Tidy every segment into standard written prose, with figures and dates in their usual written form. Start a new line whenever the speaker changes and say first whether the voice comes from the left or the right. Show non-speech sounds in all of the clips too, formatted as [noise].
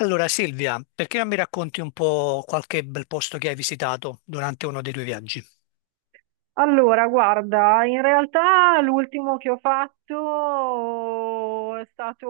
left: Allora Silvia, perché non mi racconti un po' qualche bel posto che hai visitato durante uno dei tuoi viaggi?
right: Allora, guarda, in realtà l'ultimo che ho fatto è stato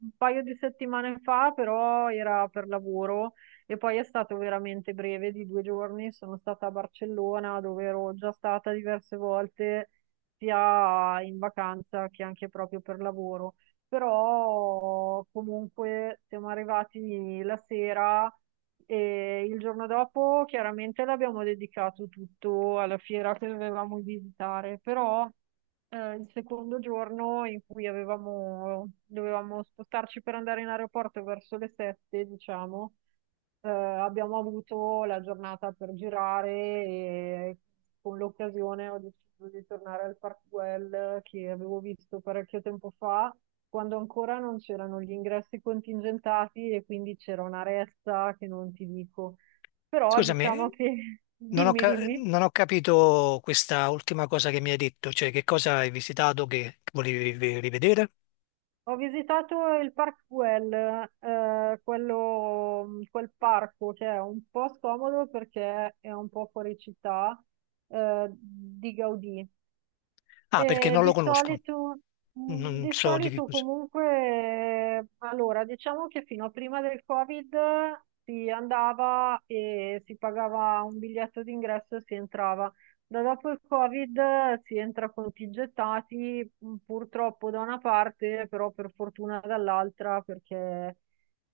right: un paio di settimane fa, però era per lavoro e poi è stato veramente breve, di 2 giorni. Sono stata a Barcellona, dove ero già stata diverse volte, sia in vacanza che anche proprio per lavoro. Però comunque siamo arrivati la sera. E il giorno dopo chiaramente l'abbiamo dedicato tutto alla fiera che dovevamo visitare, però il secondo giorno in cui dovevamo spostarci per andare in aeroporto verso le 7, diciamo, abbiamo avuto la giornata per girare e con l'occasione ho deciso di tornare al Park Güell che avevo visto parecchio tempo fa quando ancora non c'erano gli ingressi contingentati e quindi c'era una ressa che non ti dico. Però diciamo
left: Scusami,
right: che, [laughs] dimmi, dimmi,
left: non ho capito questa ultima cosa che mi hai detto, cioè che cosa hai visitato che volevi rivedere?
right: ho visitato il Parkwell, quel parco che è un po' scomodo perché è un po' fuori città, di Gaudì.
left: Ah, perché
right: Eh,
left: non lo
right: di
left: conosco,
right: solito, mh,
left: non
right: di
left: so di che
right: solito
left: cosa.
right: comunque, allora, diciamo che fino a prima del Covid si andava e si pagava un biglietto d'ingresso e si entrava. Da dopo il Covid si entra contingentati, purtroppo da una parte, però per fortuna dall'altra, perché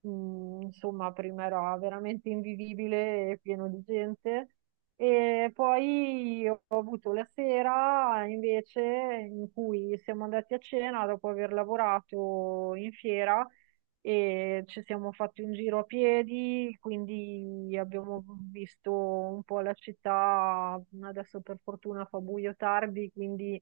right: insomma prima era veramente invivibile e pieno di gente. E poi ho avuto la sera invece in cui siamo andati a cena dopo aver lavorato in fiera e ci siamo fatti un giro a piedi, quindi abbiamo visto un po' la città. Adesso per fortuna fa buio tardi, quindi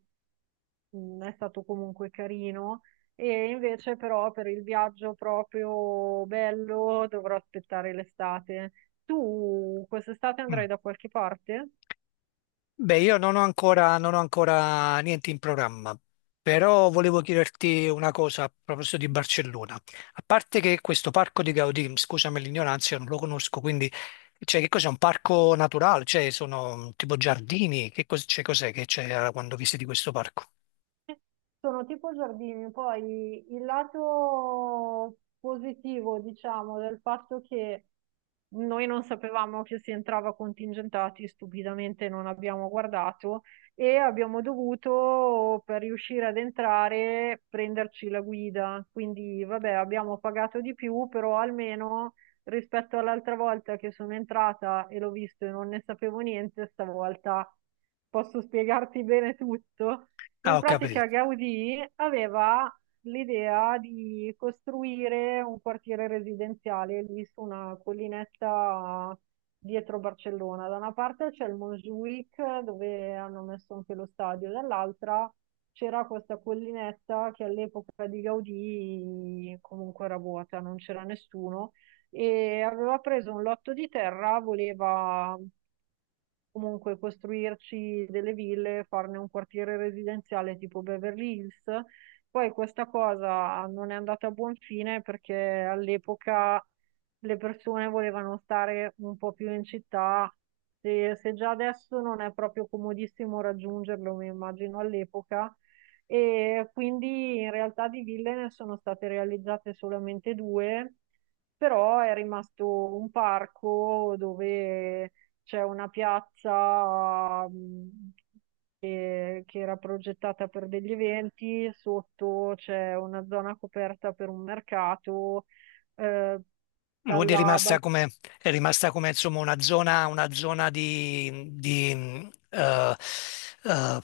right: è stato comunque carino. E invece però per il viaggio proprio bello dovrò aspettare l'estate. Tu quest'estate andrai da qualche parte?
left: Beh, io non ho ancora niente in programma, però volevo chiederti una cosa a proposito di Barcellona. A parte che questo parco di Gaudì, scusami l'ignoranza, io non lo conosco, quindi cioè, che cos'è? Un parco naturale? Cioè, sono tipo giardini? Cioè, cos'è che c'è quando visiti questo parco?
right: Sono tipo giardini, poi il lato positivo, diciamo, del fatto che noi non sapevamo che si entrava contingentati, stupidamente non abbiamo guardato e abbiamo dovuto, per riuscire ad entrare, prenderci la guida. Quindi, vabbè, abbiamo pagato di più, però almeno rispetto all'altra volta che sono entrata e l'ho visto e non ne sapevo niente, stavolta posso spiegarti bene tutto.
left: Ah,
right: In
left: ho capito.
right: pratica Gaudì aveva l'idea di costruire un quartiere residenziale lì su una collinetta dietro Barcellona. Da una parte c'è il Montjuïc dove hanno messo anche lo stadio, dall'altra c'era questa collinetta che all'epoca di Gaudì comunque era vuota, non c'era nessuno e aveva preso un lotto di terra, voleva comunque costruirci delle ville, farne un quartiere residenziale tipo Beverly Hills. Poi questa cosa non è andata a buon fine perché all'epoca le persone volevano stare un po' più in città. Se, se già adesso non è proprio comodissimo raggiungerlo, mi immagino all'epoca. E quindi in realtà di ville ne sono state realizzate solamente due, però è rimasto un parco dove c'è una piazza che era progettata per degli eventi, sotto c'è una zona coperta per un mercato, eh,
left: Quindi è
right: dalla
left: rimasta
right: bal-
left: come, è rimasta come, insomma, una zona eh,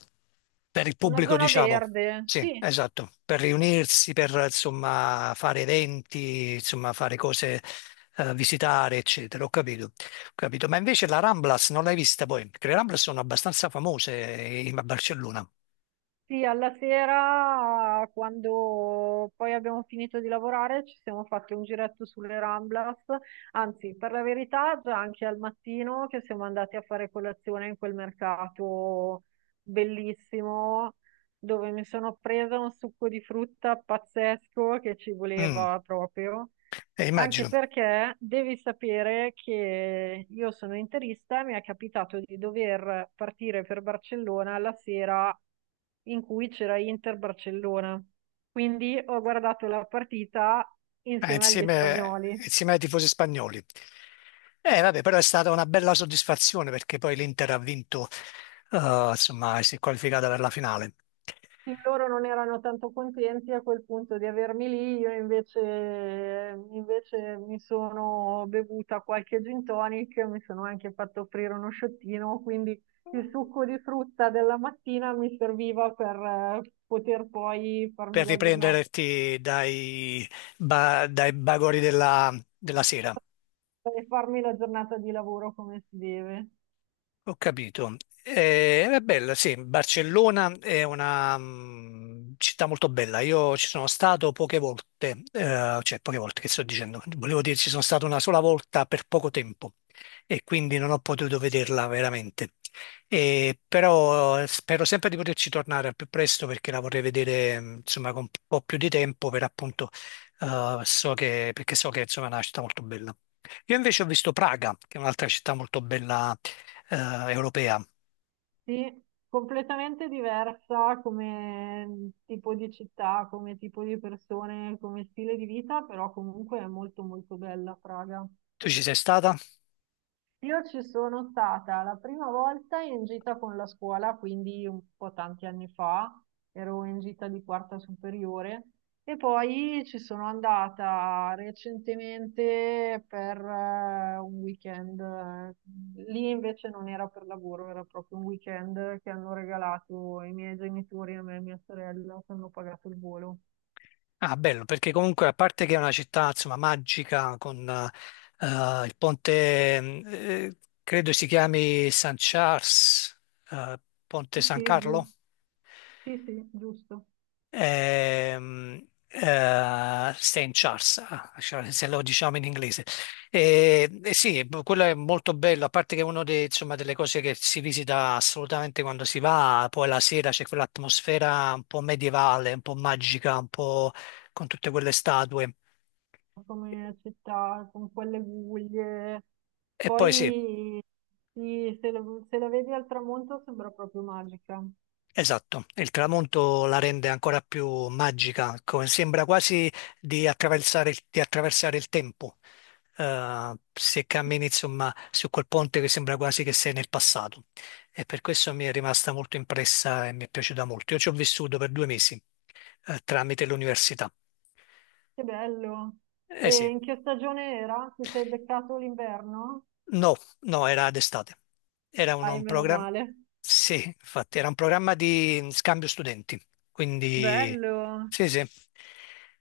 left: per il
right: una
left: pubblico,
right: zona
left: diciamo.
right: verde,
left: Sì,
right: sì.
left: esatto, per riunirsi, per insomma fare eventi, insomma fare cose, visitare, eccetera. Ho capito. Capito? Ma invece la Ramblas non l'hai vista poi? Perché le Ramblas sono abbastanza famose a Barcellona.
right: Sì, alla sera, quando poi abbiamo finito di lavorare, ci siamo fatti un giretto sulle Ramblas, anzi, per la verità, già anche al mattino che siamo andati a fare colazione in quel mercato bellissimo, dove mi sono presa un succo di frutta pazzesco che ci
left: Mm,
right: voleva proprio. Anche
left: immagino.
right: perché devi sapere che io sono interista, mi è capitato di dover partire per Barcellona la sera in cui c'era Inter-Barcellona. Quindi ho guardato la partita
left: Eh,
right: insieme agli
left: insieme,
right: spagnoli.
left: insieme ai tifosi spagnoli. Vabbè, però è stata una bella soddisfazione perché poi l'Inter ha vinto, insomma, si è qualificata per la finale.
right: Sì, loro non erano tanto contenti a quel punto di avermi lì, io invece mi sono bevuta qualche gin tonic, mi sono anche fatto offrire uno sciottino, quindi il succo di frutta della mattina mi serviva per poter poi farmi
left: Per
right: la giornata,
left: riprenderti dai bagori della sera.
right: per farmi la giornata di lavoro come si deve.
left: Ho capito. È bella, sì, Barcellona è una città molto bella. Io ci sono stato poche volte, cioè poche volte che sto dicendo, volevo dire ci sono stato una sola volta per poco tempo e quindi non ho potuto vederla veramente. E però spero sempre di poterci tornare al più presto perché la vorrei vedere insomma con un po' più di tempo per appunto perché so che insomma, è una città molto bella. Io invece ho visto Praga, che è un'altra città molto bella eh, europea.
right: Sì, completamente diversa come tipo di città, come tipo di persone, come stile di vita, però comunque è molto molto bella Praga.
left: Tu ci sei stata?
right: Io ci sono stata la prima volta in gita con la scuola, quindi un po' tanti anni fa, ero in gita di quarta superiore e poi ci sono andata recentemente per un weekend. Lì invece non era per lavoro, era proprio un weekend che hanno regalato i miei genitori a me e mia sorella, che hanno pagato il volo.
left: Ah, bello, perché comunque a parte che è una città, insomma, magica con il ponte, credo si chiami San Charles, eh, Ponte San
right: Sì,
left: Carlo.
right: giusto. Sì, sì, giusto.
left: ehm, St. Charles, ah, cioè, se lo diciamo in inglese. E sì, quello è molto bello, a parte che è una delle cose che si visita assolutamente quando si va, poi la sera c'è quell'atmosfera un po' medievale, un po' magica, un po' con tutte quelle statue.
right: Come città, con quelle guglie.
left: E poi sì.
right: Poi sì, se la vedi al tramonto sembra proprio magica.
left: Esatto, il tramonto la rende ancora più magica, sembra quasi di attraversare di attraversare il tempo. Se cammini insomma su quel ponte che sembra quasi che sei nel passato e per questo mi è rimasta molto impressa e mi è piaciuta molto. Io ci ho vissuto per 2 mesi tramite l'università.
right: Che bello.
left: Eh
right: E
left: sì.
right: in che stagione era? Ti sei beccato l'inverno?
left: No, no, era d'estate. Era
right: Ai
left: un
right: meno
left: programma,
right: male.
left: sì, infatti, era un programma di scambio studenti. Quindi,
right: Bello.
left: sì, sì.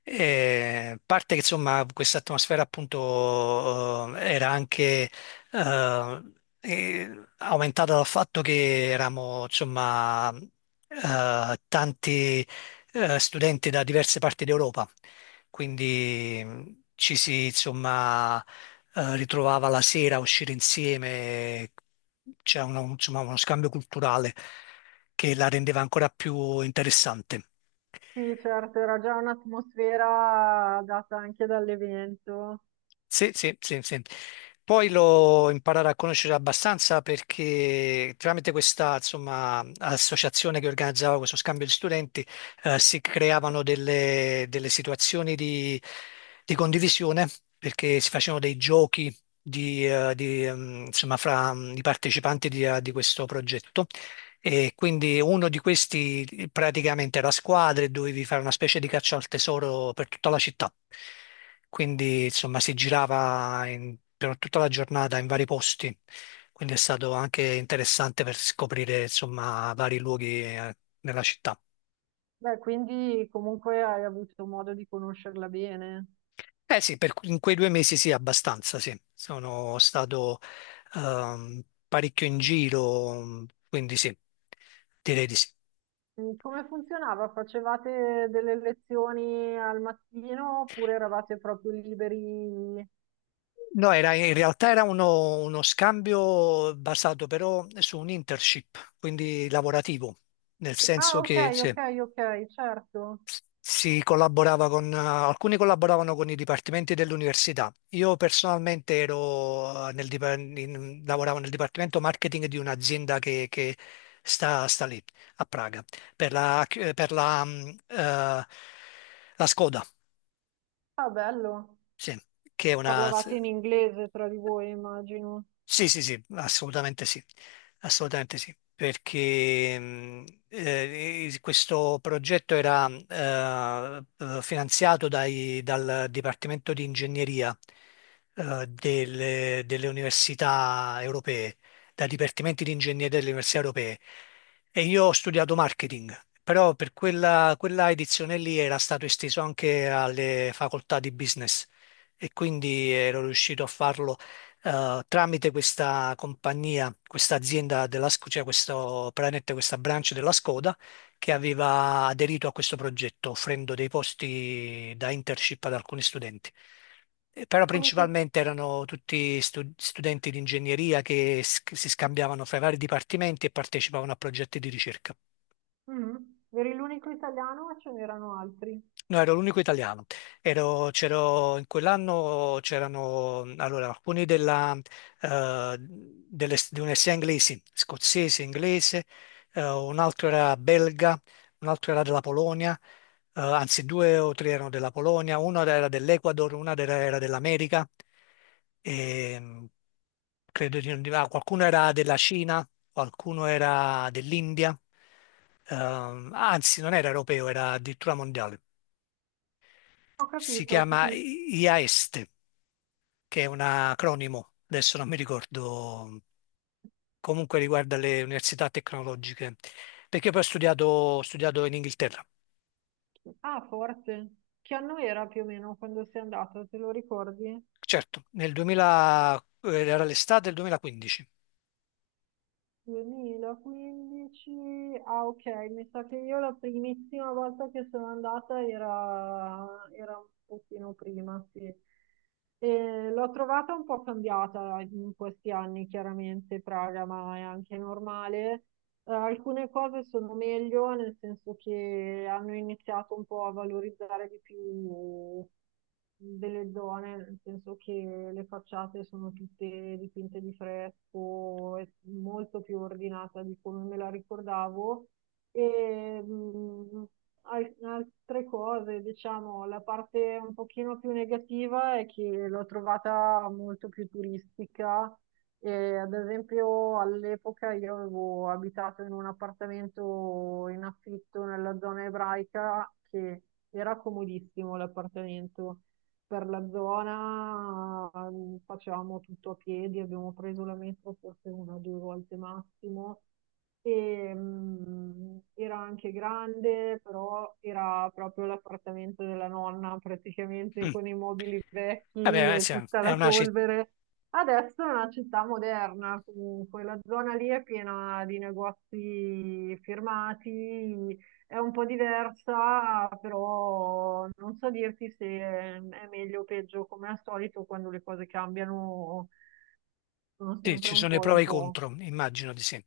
left: E, a parte che insomma questa atmosfera appunto era anche eh, aumentata dal fatto che eravamo insomma tanti studenti da diverse parti d'Europa, quindi ci si insomma ritrovava la sera a uscire insieme, c'è uno, insomma, uno scambio culturale che la rendeva ancora più interessante.
right: Sì, certo, era già un'atmosfera data anche dall'evento.
left: Sì, sì, sì, sì. Poi lo imparare a conoscere abbastanza perché tramite questa, insomma, associazione che organizzava questo scambio di studenti, si creavano delle situazioni di condivisione perché si facevano dei giochi insomma, fra i partecipanti di questo progetto e quindi uno di questi praticamente era a squadre e dovevi fare una specie di caccia al tesoro per tutta la città. Quindi insomma si girava per tutta la giornata in vari posti. Quindi è stato anche interessante per scoprire insomma vari luoghi nella città.
right: Beh, quindi comunque hai avuto modo di conoscerla bene.
left: Eh sì, in quei 2 mesi sì, abbastanza sì. Sono stato ehm, parecchio in giro, quindi sì, direi di sì.
right: Come funzionava? Facevate delle lezioni al mattino oppure eravate proprio liberi?
left: No, in realtà era uno scambio basato però su un internship, quindi lavorativo, nel senso
right: Ah, ok,
left: che sì,
right: ok, ok, certo.
left: si collaborava alcuni collaboravano con i dipartimenti dell'università. Io personalmente ero nel, dipa- in- lavoravo nel dipartimento marketing di un'azienda che sta lì, a Praga, per la, per la, mm, eh, la Skoda,
right: Ah, bello.
left: sì, che è una...
right: Parlavate in inglese tra di voi, immagino.
left: Sì, sì, sì, assolutamente sì, assolutamente sì, perché questo progetto era finanziato dal Dipartimento di Ingegneria delle, università europee, dai dipartimenti di ingegneria delle università europee. E io ho studiato marketing, però per quella edizione lì era stato esteso anche alle facoltà di business e quindi ero riuscito a farlo tramite questa compagnia, questa azienda cioè questo, praticamente questa branch della Skoda che aveva aderito a questo progetto offrendo dei posti da internship ad alcuni studenti. Però
right: Unico...
left: principalmente erano tutti studenti di ingegneria che si scambiavano fra i vari dipartimenti e partecipavano a progetti di ricerca.
right: Mm, Eri l'unico italiano o ce n'erano altri?
left: No, ero l'unico italiano. In quell'anno c'erano allora, alcuni di una sia inglesi, scozzese, inglese, un altro era belga, un altro era della Polonia, anzi due o tre erano della Polonia, uno era dell'Ecuador, una era dell'America, e, credo ah, qualcuno era della Cina, qualcuno era dell'India, anzi non era europeo, era addirittura mondiale.
right: Ho
left: Si
right: capito, ho
left: chiama
right: capito.
left: IAESTE, che è un acronimo, adesso non mi ricordo, comunque riguarda le università tecnologiche, perché poi ho studiato in Inghilterra,
right: Ah, forse. Che anno era più o meno quando sei andato, te lo ricordi?
left: certo, nel 2000, era l'estate del 2015.
right: 2015, ah ok, mi sa che io la primissima volta che sono andata era, era un pochino prima, sì. E l'ho trovata un po' cambiata in questi anni, chiaramente Praga, ma è anche normale. Alcune cose sono meglio, nel senso che hanno iniziato un po' a valorizzare di più delle zone, nel senso che le facciate sono tutte dipinte di fresco, è molto più ordinata di come me la ricordavo. E, altre cose, diciamo, la parte un pochino più negativa è che l'ho trovata molto più turistica e, ad esempio, all'epoca io avevo abitato in un appartamento in affitto nella zona ebraica che era comodissimo l'appartamento per la zona, facevamo tutto a piedi, abbiamo preso la metro forse una o due volte massimo. E, era anche grande, però era proprio l'appartamento della nonna, praticamente
left: Mm,
right: con i mobili vecchi
left: Vabbè,
right: e
left: sì,
right: tutta
left: è
right: la
left: una, ci-
right: polvere. Adesso è una città moderna, comunque, la zona lì è piena di negozi firmati, è un po' diversa, però non so dirti se è meglio o peggio, come al solito quando le cose cambiano sono
left: Sì,
right: sempre
left: ci sono i pro
right: un
left: e i
right: po'.
left: contro, immagino di sì.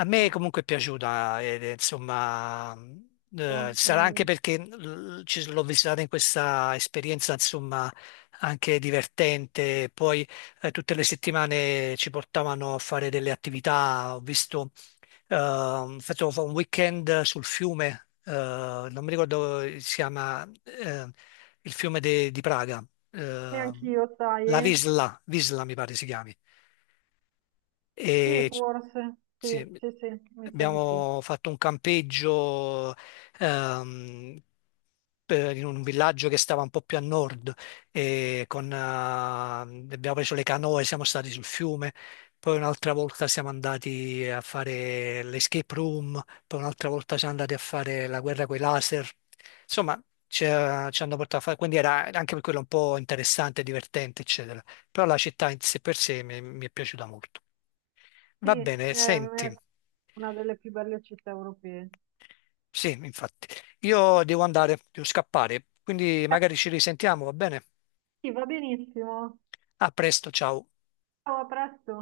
left: A me comunque è piaciuta, ed è, insomma, sarà anche
right: Eh,
left: perché l'ho visitata in questa esperienza, insomma, anche divertente. Poi tutte le settimane ci portavano a fare delle attività. Ho visto, facevo un weekend sul fiume, non mi ricordo come si chiama, il fiume di Praga,
right: E
left: eh,
right: anch'io, sai,
left: la
right: eh?
left: Visla, Visla mi pare si chiami.
right: Sì,
left: E
right: forse, sì,
left: sì,
right: sì, sì, mi sa di sì.
left: abbiamo fatto un campeggio ehm, in un villaggio che stava un po' più a nord e abbiamo preso le canoe, siamo stati sul fiume, poi un'altra volta siamo andati a fare l'escape room, poi un'altra volta siamo andati a fare la guerra coi laser. Insomma, ci hanno portato a fare, quindi era anche per quello un po' interessante, divertente, eccetera. Però la città in sé per sé mi è piaciuta molto.
right: Sì,
left: Va bene,
right: è
left: senti,
right: una delle più belle città europee.
left: sì, infatti, io devo andare, devo scappare, quindi
right: Eh,
left: magari ci risentiamo, va bene?
right: Sì, va benissimo.
left: A presto, ciao.
right: Ciao, a presto.